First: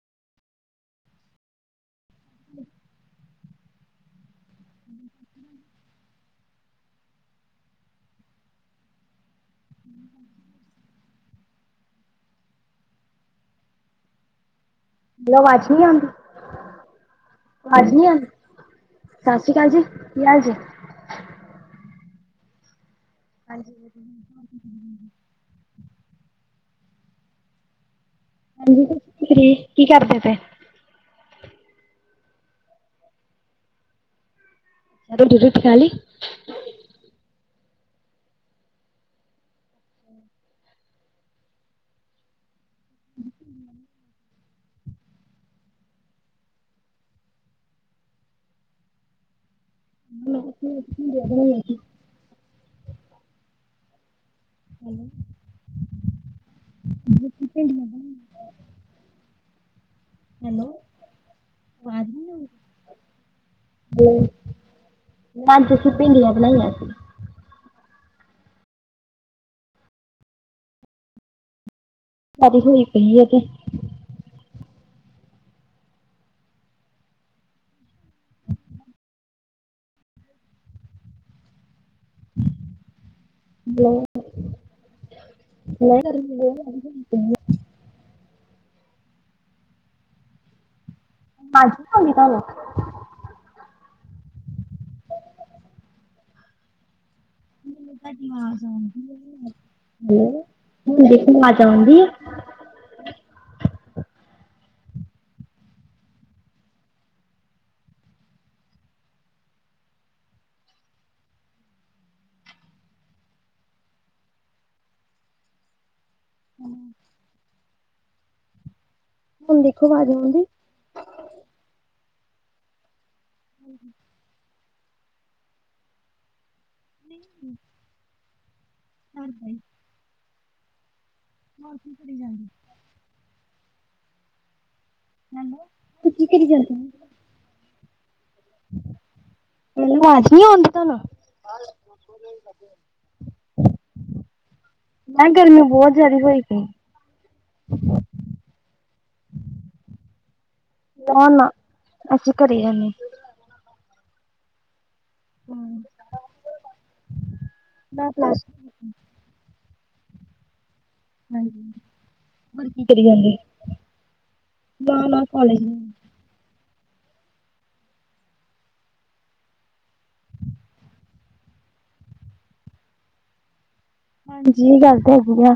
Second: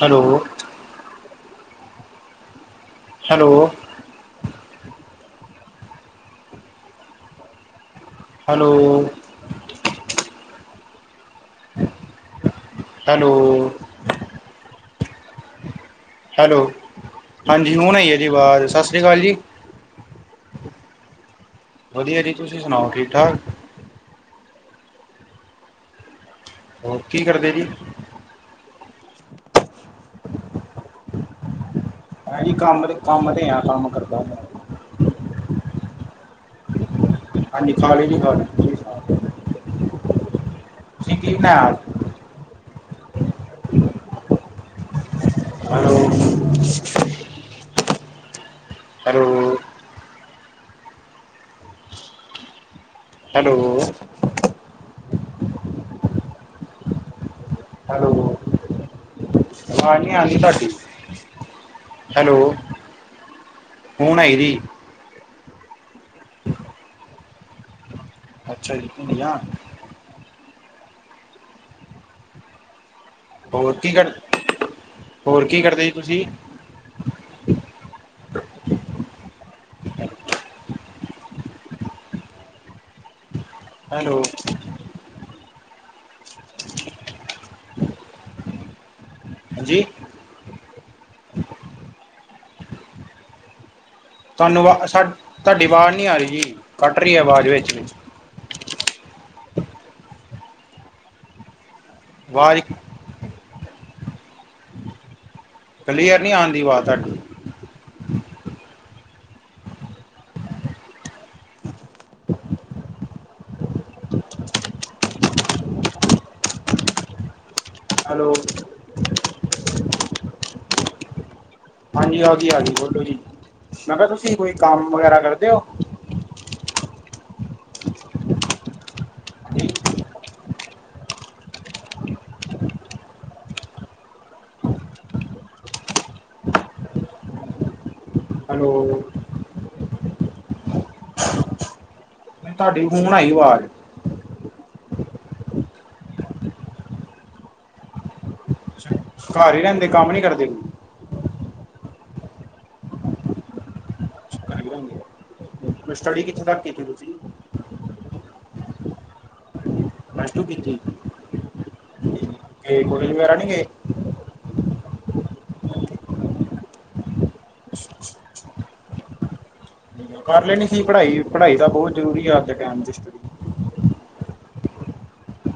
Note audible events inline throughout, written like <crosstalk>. Hello. ਅ <inaudible> hello. Hello. Hello. ਆਵਾਜ਼ ਨੀ ਆਂਦੀ। ਹੈਲੋ, ਹਾਂਜੀ ਹੁਣ ਆਈ ਏ ਜੀ ਵਾਜ਼ ਸਸ ਸ੍ਰੀ ਕਾਲ ਜੀ। ਠੀਕ ਆ ਜੀ। ਯ ਆ ਜੀ <unintelligible> ਵਦੀਆ ਜੀ ਤੁਸੀਂ ਸੁਣਾਓ ਠੀਕ ਠਾਕ। ਹਾਂਜੀ, ਵਦੀਆ <unintelligible> ਹੋਰ ਕੀ ਕਰਦੇ ਜੀ? ਹਾਂਜੀ, ਸਤੀ <unintelligible> ਕੀ ਕਰਦੇ ਪੇ। ਐਹੀ ਕੰਮ ਤੇ, ਕੰਮ ਤੇ ਆ ਕੰਮ ਕਰਦਾ ਪਿਆ। ਦ ਖਾਲੀ <unintelligible> ਹਾਂਜੀ, ਨਿਖਾ <unintelligible> ਤੁਸੀ ਕੀ ਲੈਨਾ। <unintelligible> ਹੈਲੋ। ਹੈਲੋ। ਹਾਂ ਠੀਕ <unintelligible> ਹੈਲੋ। ਹੈਲੋ। ਹੈਲੋ, ਆਵਾਜ ਨੀ ਆਂਦੀ ਤੁਆਡੀ। ਹੈਲੋ, ਹੁਣ ਆਈ ਜੀ। ਮੈ ਜਸੀਂ ਭਿੰਡੀਆਂ ਬਣਾਈਆਂ ਸੀ। ਅੱਛਾ ਜੀ ਭਿੰਡੀਆਂ। ਵਧੀ ਹੋਈ ਪਈ ਹੈ ਤੇ ਹੋਰ ਕੀ ਕਰ, ਹੋਰ ਕੀ ਕਰਦੇ ਸੀ ਤੁਸੀਂ। ਹੈਲੋ ਮ <unintelligible> ਹਾਂਜੀ। <unintelligible> ਤੁਹਾਨੂੰ ਆਵਾ ਸਾ ਤੁਆਡੀ ਵਾਜ਼ ਨੀ ਆ ਰੀ ਜੀ ਕੱਟ ਰੀ ਐ ਵਾਜ਼ ਵਿੱਚ-ਵਿੱਚ। ਹੈਲੋ ਹੁਣ ਦੇਖੀ ਵਾਜ਼ ਆਉਂਦੀ ਆ। ਵਾਜ ਕਲੀਅਰ ਨੀ ਆਉਂਦੀ ਵਾਜ਼ ਤੁਆਡੀ। <unintelligible> ਹਾਂ। ਹੈਲੋ। ਹੁਣ ਦੇਖੋ ਵਾਜ਼ ਆਉਂਦੀ। ਹਾਂਜੀ ਆਗੀ- ਆਗੀ, ਬੋਲੋ ਜੀ ਮੈਂ ਕਿਆ ਤੁਸੀਂ ਕੋਈ ਕੰਮ ਵਗੈਰਾ ਕਰਦੇ ਓ। ਨੀ ਹਾਂਜੀ ਹੋਰ ਕੀ ਕਰੀ ਜਾਂਦੇ। <unintelligible> ਹੈਲੋ ਮੇਰੀ ਆਵਾਜ਼ ਨੀ ਆਉਂਦੀ ਤੁਹਾਨੂੰ। ਤੁਹਾਡੀ ਹੁਣ ਆਈ ਆਵਾਜ਼ ਮੈਂ ਗਰਮੀ ਬਹੁਤ ਜਿਆਦਾ ਹੋਈ ਪਈ। ਘਰ ਹੀ ਰਹਿੰਦੇ ਕੰਮ ਨੀ ਕਰਦੇ ਕਿ? ਨਾ-ਨਾ ਅਸੀਂ ਘਰੇ ਹੀ <unintelligible> <unintelligible> ਹਾਂ ਸਟੱਡੀ ਕਿੱਥੇ ਤੱਕ ਕੀਤੀ ਤੁਸੀ? ਮੈ ਪਲਸ ਪਲਸ ਟੂ ਕਿੱਤੀ। ਹਾਂਜੀ ਕੋਲੇਜ <unintelligible> ਵਗੈਰਾ ਨਹੀਂ ਗਏ ਨਾ ਨਾ ਕੋਲਜ ਨੀ <unintelligible> ਕਰ ਲੈਣੀ ਸੀ ਪੜ੍ਹਾਈ, ਪੜ੍ਹਾਈ ਤਾਂ ਬਹੁਤ ਜ਼ਰੂਰੀ ਆ ਅੱਜ ਦੇ ਟਾਮ ਜਿਸ ਹਾਂਜੀ ਏ ਗੱਲ ਤਾਂ ਹੈ ਆ।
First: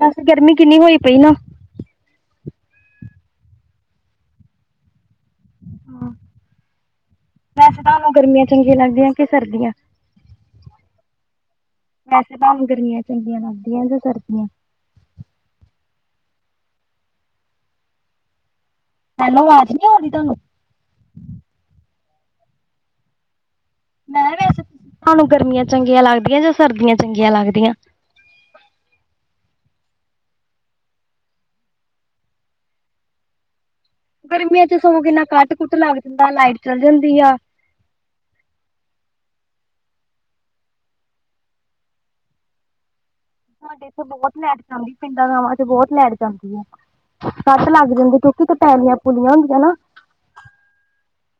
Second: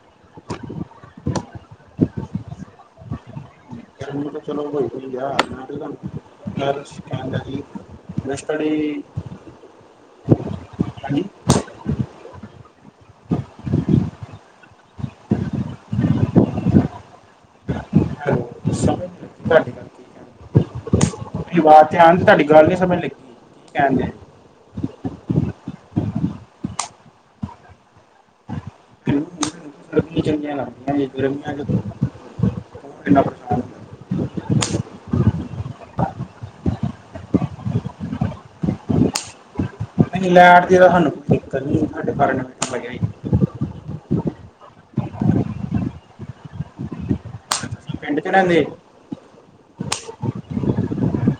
ਵੈਸੇ ਗਰਮੀ ਕਿੰਨੀ ਹੋਈ ਪਈ ਨਾ। ਮੈਂ ਚਲੋ ਵੈਸੇ ਤੁਹਾਨੂੰ ਗਰਮੀਆਂ ਚੰਗੀਆਂ ਲੱਗਦੀਆਂ <unintelligible> ਸਰਦੀਆਂ ਚ। ਹਾਂਜੀ ਵੈਸੇ ਤਾਂ ਹੁਣ ਗਰਮੀਆਂ ਚੰਗੀਆਂ ਲੱਗਦੀਆਂ ਯਾ ਸਰਦੀਆਂ। ਸ ਹੈਲੋ ਆਵਾਜ਼ ਨੀ ਆ ਰਹੀ ਤੁਹਾਨੂੰ? ਤੁ ਆਵਾਜ਼ ਤੇ ਆਉਣ ਤੇ ਤੁਹਾਡੀ ਗੱਲ ਨੀ ਸਮਝ ਲੱਗੀ ਕੀ ਕਹਿਣਡੇ। ਹਾਂਨੂੰ ਗਰਮੀਆਂ ਚੰਗੀਆਂ ਲੱਗਦੀਆਂ ਜਾਂ ਸਰਦੀਆਂ ਚੰਗੀਆਂ ਲੱਗਦੀਆਂ। ਗਰਮੀਆਂ ਚੰਗੀਆਂ ਲਗਦੀਆਂ ਜੇ ਗਰਮੀਆਂ ਚ <unintelligible> ਗਰਮੀਆਂ ਚ ਸਗੋਂ ਕਿੰਨਾ ਕੱਟ ਕੁੱਟ ਲੱਗ ਜਾਂਦਾ ਲਾਈਟ ਚਲ ਜਾਂਦੀ ਆ। ਨਹੀਂ ਲੈਟ ਦੀ ਤਾਂ ਸਾਨੂੰ ਕੋਈ ਦਿੱਕਤ ਨੀ ਸਾਡੇ ਘਰ ਇਨਵਰਟਰ ਲੱਗਿਆ ਸਾਡੇ ਇਥੇ ਬਹੁਤ ਲੈਟ ਜਾਂਦੀ ਪਿੰਡਾਂ ਗਾਵਾਂ ਚ ਬਹੁਤ ਲੈਟ ਜਾਂਦੀ ਹੈ। ਕੱਟ ਲੱਗ ਜਾਂਦੇ ਪਿੰਡ ਚ ਕਿਉਂਕਿ ਤਾਂ ਰਹਿੰਦੇ ਪੈਲੀਆਂ ਪੂਲੀਆਂ ਹੁੰਦੀਆਂ ਨਾ।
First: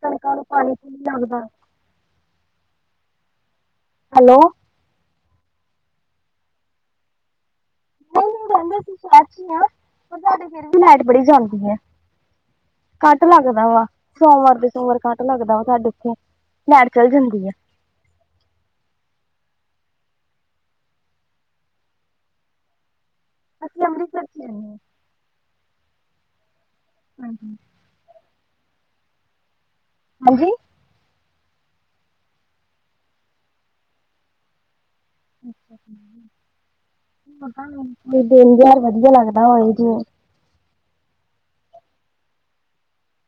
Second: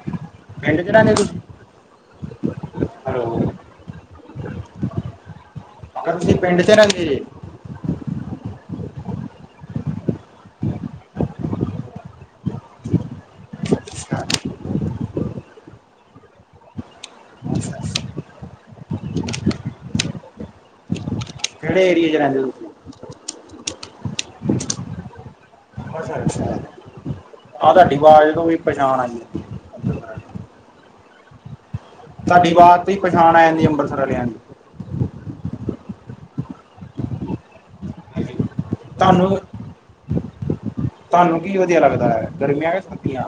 ਕਣਕਾਂ ਨੂੰ ਪਿੰਡ ਚ ਪਾਣੀ-ਪੂਣੀ ਰਹਿੰਦੇ ਤੁਸੀਂ ਲੱਗਦਾ। ਹੈਲੋ ਕਲਸੀ ਪਿੰਡ ਚ ਰਹਿੰਦੀ ਏ। ਨਈ-ਨਈ ਰਹਿੰਦੇ ਅਸੀਂ ਸ਼ਹਿਰ ਚ ਹੀ ਹ ਪਰ ਸਾਡੇ ਫਿਰ ਵੀ ਲਾਈਟ ਬੜੀ ਜਾਂਦੀ ਹੈ। ਕਤ ਲੱਗਦਾ ਵਾ ਸੋਮਵਾਰ ਦੇ ਸੋਮ ਚੋਰ ਕਟ ਲੱਗਦਾ ਵਾ ਸਾਡੇ ਉੱਥੇ ਲੈਟ ਚੱਲ ਜਾਂਦੀ ਆ। ਕਿਹੜੇ ਏਰੀਏ ਚ ਰਹਿੰਦੇ ਤੁਸੀ। ਅਸੀਂ ਅੰਮ੍ਰਿਤਸਰ ਚ ਰਹਿੰਦੇ ਹਾਂ ਹਾਂਜੀ ਆਹ ਤੁਹਾਡੀ ਵਾਜ ਨੂੰ ਵੀ ਪਛਾਣ ਆਈ। ਹਾਂਜੀ ਤੁਹਾਡੀ ਵਾਜ ਤੇ ਹੀ ਪਛਾਣ ਆ ਜਾਂਦੀ ਅੰਮ੍ਰਿਤਸਰ ਵਾਲਿਆਂ ਦੀ। ਦਿਨ ਜਿਹਾ ਵਧੀਆ ਤੁਹਾਨੂੰ ਲੱਗਦਾ ਵਾ ਉੰੰਝ। ਤੁਹਾਨੂੰ ਕੀ ਵਧੀਆ ਲੱਗਦਾ ਹੈ-ਗਰਮੀਆਂ ਕੇ ਸਰਦੀਆਂ?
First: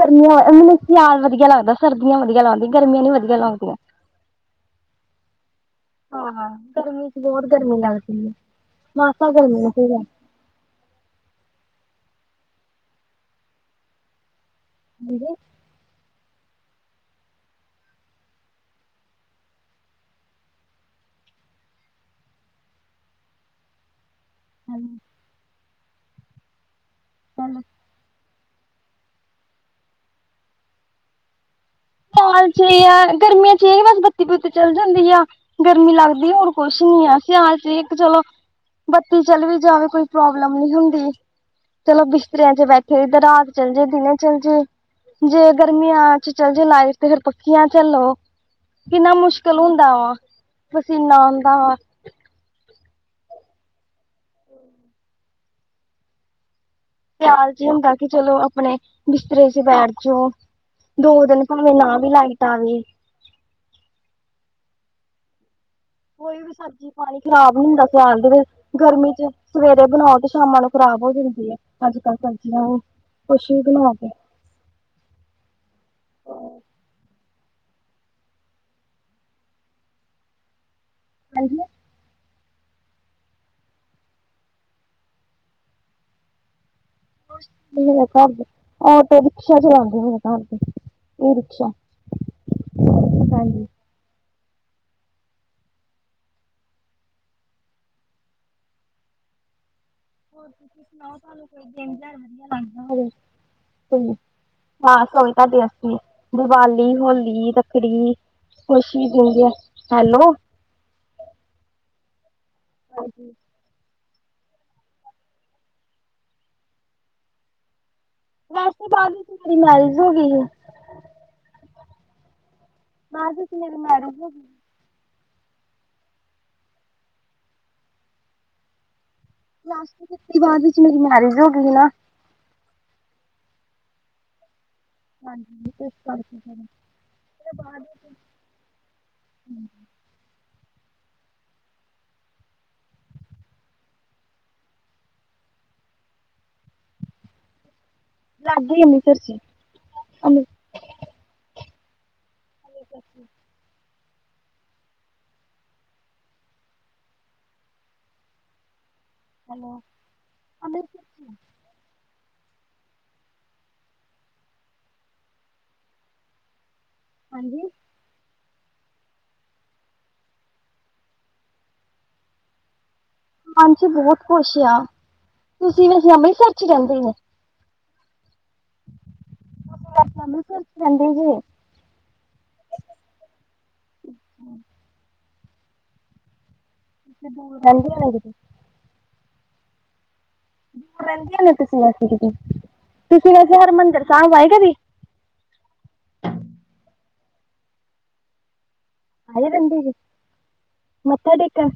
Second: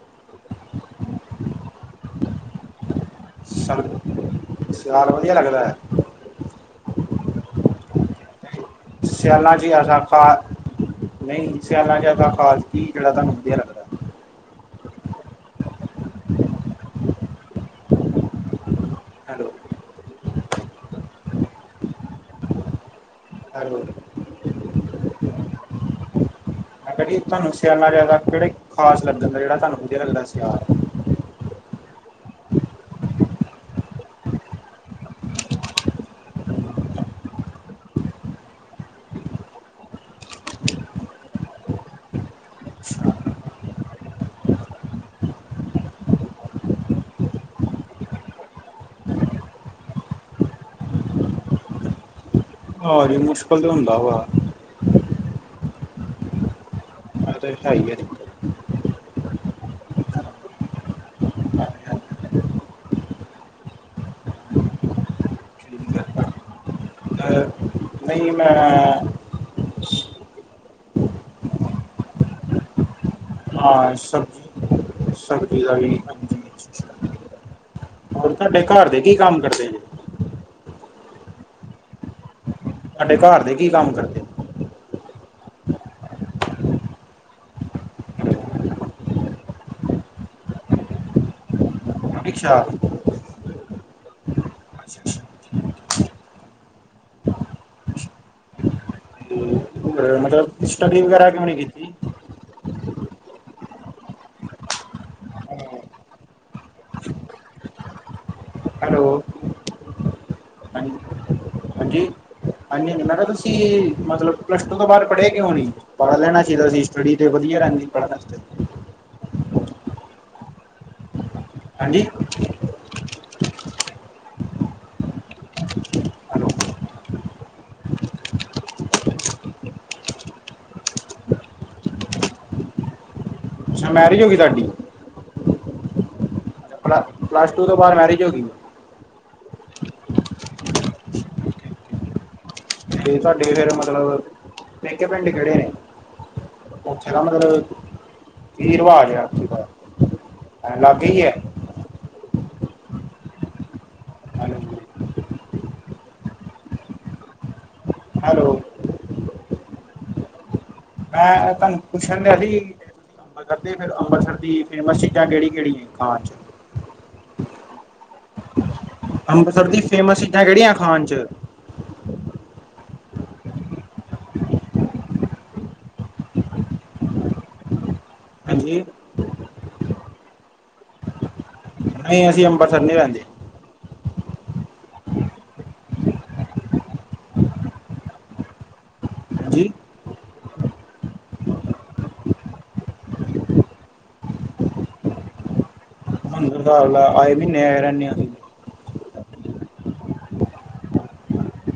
ਗਰਮੀਆਂ ਮੈਨੂੰ ਸਿਆਲ ਵਧੀਆ ਲੱਗਦਾ, ਸਰਦੀਆਂ ਵਧੀਆ ਲਗਦੀ ਗਰਮੀਆਂ ਨੀ ਵਧੀਆ ਲੱਗਦੀਆਂ ਸਾਨੂੰ ਸਿਆਾਲ ਵਧੀਆ ਲੱਗਦਾ ਐ। ਹਾਂ-ਹਾਂ ਗਰਮੀ ਚ ਬੋਹਤ ਗਰਮੀ ਲੱਗਦੀ ਹੈ। ਸਿਆਲਾਂ ਚ ਐਸਾ ਖਾ, ਨਹੀਂ ਸਿਆਲਾਂ ਚ ਐਸਾ ਖਾਸ ਜਿਹੜਾ ਤੁਹਾਨੂੰ ਵਧੀਆ ਲੱਗਦਾ। <unintelligible> <unintelligible> ਹੈਲੋ ਹੈਲੋ ਹਾਜ ਮੈਂ ਕਿਹਾ ਜੀ ਤੁਹਾਨੂੰ ਸਿਆਲਾਂ ਜਾਦਾ ਕਿਹੜੇ ਖਾਸ ਲੱਗਨ ਜਿਹੜਾ ਤੁਹਾਨੂੰ ਵਧੀਆ ਲਗਦਾ ਸਿਆਲ਼। ਸਿਆਲ ਚ ਏ ਆ ਗਰਮੀਆਂ ਚ ਇਹ ਬੱਤੀ-ਬੁੱਤੀ ਚੱਲ ਜਾਂਦੀ ਆ ਗਰਮੀ ਲੱਗ ਵੀ ਹੁਣ ਕੁਛ ਨੀ ਧੀਮਾਨ ਚ ਇੱਕ ਚਲੋ। ਬੱਤੀ ਚਲ ਵੀ ਜਾਵੇ, ਕੋਈ ਪ੍ਰੋਬਲਮ ਨੀ ਹੁੰਦੀ। ਚਲੋ ਬਿਸਤਰਿਆਂ ਚ ਬੈਠੇ, ਇੱਧਰ ਰਾਤ ਚਲ ਜੇ, ਦਿਨੇ ਚੱਲ ਜੇ ਜੇ ਗਰਮੀਆਂ ਚ, ਚੱਲ ਜੇ ਲਾਈਟ ਤੇ ਫਿਰ ਪੱਖੀਆਂ ਚੱਲੋ। ਕਿੰਨਾ ਮੁਸ਼ਕਿਲ ਹੁੰਦਾ ਵਾ, ਪਸੀਨਾ ਆਉਂਦਾ ਵਾ। ਹਾਜੀ ਮੁਸਕਿਲ ਤੇ ਹੁੰਦਾ ਵਾ ਆ ਤਾਂ ਸਿਆਲ ਚ ਹੈ ਹੀ ਹੁੰਦਾ ਹੈ ਕਿ ਜੀ ਚਲੋ ਆਪਣੇ ਬਿਸਤਰੇ ਚ ਬੈਠ ਜੋ। ਦੋ ਦਿਨ ਭਾਵੇਂ, ਨਾ ਵੀ ਲਾਈਨ ਆਵੇ। ਕੋਈ ਵੀ ਸਬਜ਼ੀ-ਪਾਣੀ ਖ਼ਰਾਬ ਨੀ ਹੁੰਦਾ ਅਹ ਸਿਆਲ ਦੇ ਨਹੀਂ ਵਿੱਚ ਮੈਂ ਗਰਮੀ ਚ ਸਵੇਰੇ ਬਣਾਓ ਤੇ ਸ਼ਾਮਾਂ ਨੂੰ ਖ਼ਰਾਬ ਹੋ ਜਾਂਦੀ ਏ। ਅੱਜ-ਕੱਲ ਸਬਜ਼ੀਆਂ ਉਹ ਹਾਂ ਸਬ ਸਬਜ਼ੀ ਦਾ ਵੀ ਹਾਂਜੀ। ਹੋਰ ਤਾਡੇ ਘਾਰ ਦੇ ਕੀ ਕੰਮ ਕਰਦੇ ਨੇ? ਹਾਂਜੀ ਤਾਡੇ ਘਰ ਦੇ ਕੀ ਕੰਮ ਕਰਦੇ? ਮੇਰੇ ਘਰ ਆਟੋ ਰਿਕਸ਼ਾ ਚਲਾਉਂਦੇ ਮੇਰੇ ਘਰ ਦੇ, ਈ ਰਿਕਸ਼ਾ! ਇ ਰਿਕਸ਼ਾ ਹਾਂਜੀ <inaudible> ਹੋਰ ਮਤਲਬ ਤੁਸੀਂ ਸਟੱਡੀ ਸੁਣਾਓ ਵਗੈਰਾ ਤੁਹਾਨੂੰ ਕਿਉਂ ਨਹੀਂ ਕੋਈ ਕੀਤੀ ਦਿਨ-ਤਿਉਹਾਰ ਵਧੀਆ ਲੱਗਦਾ ਹੋਵੇ? ਹੂੰ ਖਾਸ ਹੋਵੇ। ਸਾਡੇ ਐਥੇ ਦੀਵਾਲੀ, ਹੋਲੀ, ਰੱਖੜੀ ਹੈਲੋ ਖੁਸ਼ੀ ਦਿੰਦੇ ਐ ਹੈਲੋ ਹਾਂਜੀ, ਹਾਂਜੀ-ਹਾਂਜੀ ਮੈਂ ਕਿਹਾ ਹਾਂਜੀ ਤੁਸੀਂ ਮਤਲਬ ਪਲੱਸ ਟੂ ਤੋਂ ਬਾਦ ਪੜ੍ਹੇ ਕਿਉਂ ਨੀ, ਪੜ੍ਹ ਲੈਣਾ ਚਾਹੀਦਾ ਸੀ। ਸਟੱਡੀ ਤੇ ਵਧੀਆ ਰਹਿੰਦੀ ਪੜ੍ਹਨ ਆਸਤੇ। ਵੈਸੇ, ਬਾਦ ਵਿੱਚ ਮੇਰੀ ਮੈਰਿਜ ਹੋ ਗਈ ਸੀ। ਹਾਂਜੀ ਬਾਦ ਵਿੱਚ ਮੇਰੀ ਮੈਰਿਜ ਹੋ ਪਲੱਸ ਟੂ ਤੋ ਬਾਦ ਵਿੱਚ ਮੇਰੀ ਮੈਰਿਜ ਹੋ ਗਈ ਨਾ ਅੱਛਾ ਮੈਰਿਜ ਹੋ ਗਈ ਤੁਹਾਡੀ। ਹਾਂਜੀ, ਸਰ <unintelligible> ਪਲੱਸ ਟੂ ਤੋਂ ਬਾਦ ਮੈਰਿਜ ਹੋਗੀ। <inaudible> ਤੇ ਤੁਹਾਡੇ ਫੇਰ ਮਤਲਬ, ਪੇਕੇ ਪਿੰਡ ਕਿਹੜੇ ਨੇ? ਉੱਥੇ ਤਾਂ ਮਤ ਕੀ ਲਾਗੇ ਹੀ ਰਵਾਜ ਅੰਮ੍ਰਿਤਸਰ ਆ? ਸੀ ਅੰਮ੍ਰਿਤ ਲਾਗੇ ਈ ਐ। ਠੀਕ ਹੈ ਹੈਲੋ ਹੈਲੋ, ਹਾਂਜੀ ਮੈਂ ਤੁਹਾਨੂੰ ਪੁੱਛਣ ਦਿਆ ਸੀ। ਮੈਂ ਕਦੀ, ਫਿਰ ਅੰਮ੍ਰਿਤਸਰ ਦੀ ਫੇਮਸ ਚੀਜ਼ਾਂ ਕਿਹੜੀ ਕਿਹੜੀ ਖਾਂ ਚ? ਹਾਂਜੀ ਅੰਮ੍ਰਿਤਸਰ ਦੀ ਫੇਮਸ ਚੀਜ਼ਾਂ ਕਿਹੜੀਆਂ ਖਾਣ ਚ? ਹਾਂਜੀ ਬਹੁਤ ਕੋਛ ਆ ਤੁਸੀਂ ਵੈਸੇ ਅੰਮ੍ਰਿਤਸਰ ਚ ਰਹਿੰਦੇ ਹੋ। ਹਾਂਜੀ <unintelligible> ਨਹੀਂ, ਅਸੀਂ ਅੰਬਰਸਰ ਨੀ ਰਹਿੰਦੇ। ਦੂਰ ਰਹਿੰਦੇ ਨੇ- ਜੀ ਦੂਰ ਰਹਿੰਦੀਆਂ ਨਾ ਤੁਸੀਂ ਵੈਸੇ ਕਿਤੇ ਤੁਸੀਂ ਵੈਸੇ ਹਰਿਮੰਦਿਰ ਸਾਹਿਬ ਆਏ ਕਦੀ। ਹਰਿਮੰਦਰ ਸਾਬ ਲੈ ਆਏ ਮਹੀਨੇ ਆਏ ਰਹਿੰਣੇ ਹਾ ਅਸੀ। ਆਏ ਬੰਦੇ ਜੀ। ਮੱਥਾ ਟੇਕਣ,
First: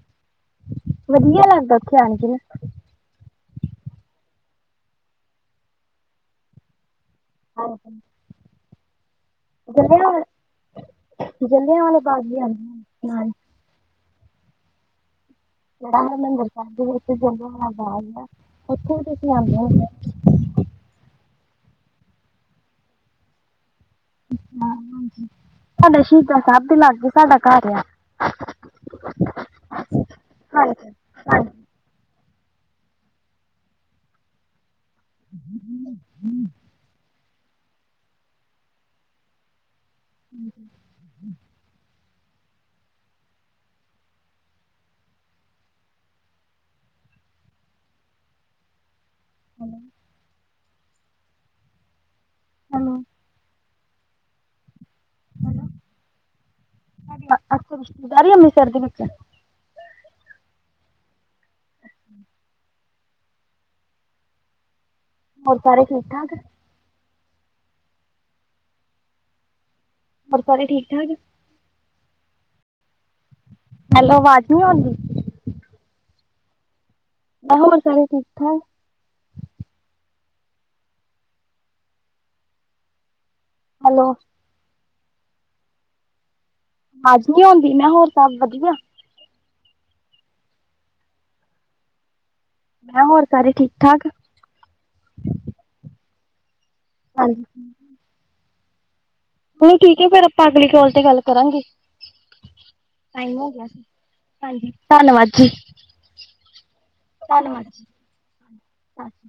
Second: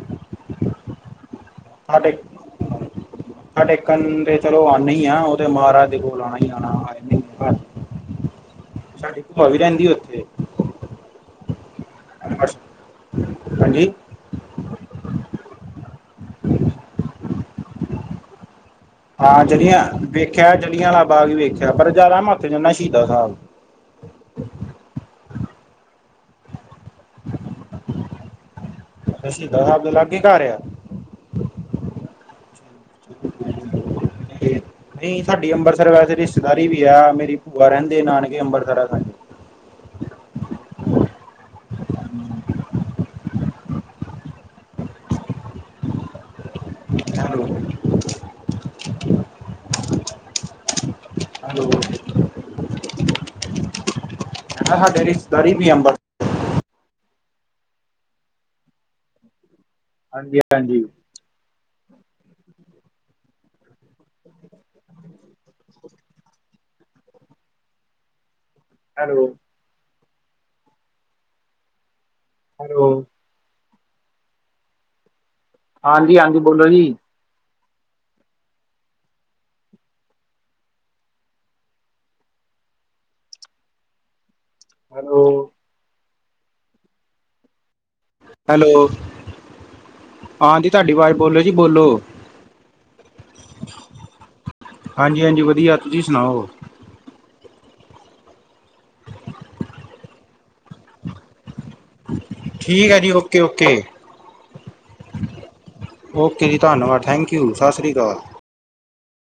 ਵਧੀਆ ਲਾ ਮੱਥਾ ਟੇਕ <unintelligible> ਮੱਥਾ ਟੇਕਣ ਨੂੰ ਤੇ ਚਲੋ ਆਉਂ ਹੀ ਐ। ਉਹ ਤੇ ਮਹਾਰਾਜ ਦੇ ਕੋਲ ਆਣਾ ਈ ਆਉਣਾ। ਹਾਂ ਹਾਂ ਸਾਡੀੇ ਬੂਆ ਵੀ ਰਹਿੰਦੀ ਉੱਥੇ, ਵਾਲੇ ਜਲਿਆਂ ਵਾਲੇ ਬਾਗ ਵੀ ਆਉਂਦੇ ਨਾਲ ਅਮ੍ਰਿਤਸਰ ਹਾਂਜੀ ਜਿਹੜਾ ਹਰਿਮੰਦਰ ਸਾਹਿਬ ਦੇ ਵਿੱਚ ਜਦੋ ਹੋਣਾ ਆਦਾ। ਉੱਥੇ ਵੀ ਤੁਸੀਂ ਆਉਂਦੇ ਹੁੰਦੇ। ਕਿ ਜਲੀਆਂ ਵਾਲਾ ਬਾਗ ਵੇਖਿਆ। ਪਰ ਜ਼ਿਆਦਾ ਮੈ ਉੱਥ ਹੁੰਦਾ ਸ਼ਹੀਦਾਂ ਸਾਬ। ਸਾਡਾ ਸ਼ਹੀਦਾਂ ਸਾਭ ਦੇ ਲਾਗੇ, ਸਾਡਾ ਘਰ ਆ। ਤੇ ਸ਼ਹੀਦ ਸਾਹਿਬ ਦੇ ਲਾਗੇ ਘਰ ਐ? ਹਾਂਜੀ ਹਾਂਜੀ ਤੇ ਨਹੀਂ, ਸਾਡੀ ਅੰਮ੍ਰਿਤਸਰ ਵੈਸੇ ਰਿਸ਼ਤੇਦਾਰੀ ਵੀ ਕਿਆ ਮੇਰੀ ਭੂਆ ਰਹਿੰਦੀਆ ਨਾਨਕੇ Amritsar. <inaudible> Hello hello hello hello ਐਨਾ, ਸਾਡੀ ਰਿਸ਼ਤੇਦਾਰੀ ਹੈਲੋ, ਵੀ ਐ। ਅਮਬਰ ਅੱਛਾ। ਰਿਸ਼ਤੇਦਾਰੀ ਵੀ ਐ ਅਮ੍ਰਿਤਸਰ ਵਿੱਚ। ਹਾਂਜੀ ਹਾਂਜੀ ਅੱਛਾ ਹੋਰ ਸਾਰੇ ਠੀਕ-ਠਾਕ? ਹੈਲੋ ਹੋਰ ਸਾਰੇ ਠੀਕ-ਠਾਕ? ਹੈਲੋ ਹੈਲੋ ਆਵਾਜ਼ ਨੀ ਆਂਦੀ? ਆਦੀ-ਆਦੀ, ਬੋਲੋ ਜੀ। ਬੈਂਸ, ਹੋਰ ਸਾਰੇ ਠੀਕ-ਠਾਕ? ਹੈਲੋ ਹੈਲੋ ਆਵਾਜ਼ ਨਹੀਂ ਆਉਂਦੀ। ਮੈਂ ਹੋਰ ਸਭ ਵਧੀਆ ਹੈਲੋ। ਆਦੀ ਤੁਹਾਡੀ ਆਵਾਜ਼ ਬੋਲ ਜੀ ਬੋਲੋ। ਮੈਂ ਹੋਰ ਸਾਰੇ ਠੀਕ-ਠਾਕ ਹਾਂਜੀ ਹਾਂਜੀ ਵਧੀਆ। ਤੁਸੀਂ ਸੁਣਾਓ। ਹਾਂਜੀ। ਚਲੋ ਠੀਕ ਏ ਫੇਰ, ਆਪਾਂ ਅਗਲੀ ਕੋਲ ਤੇ ਗੱਲ ਕਰਾਂਗੇ। ਠੀਕ ਹੈ ਜੀ ਟਾਈਮ ਓਕੇ ਹੋ ਗੇਆ ਓਕੇ ਸੀ, ਹਾਂਜੀ ਧੰਨਵਾਦ ਜੀ। ਓਕੇ ਜੀ। ਧੰਨਵਾਦ, ਠੈਂਕ ਯੂ, ਸਾਸੀ੍ਕਾਲ। ਅੱਛਾ। <unintelligible>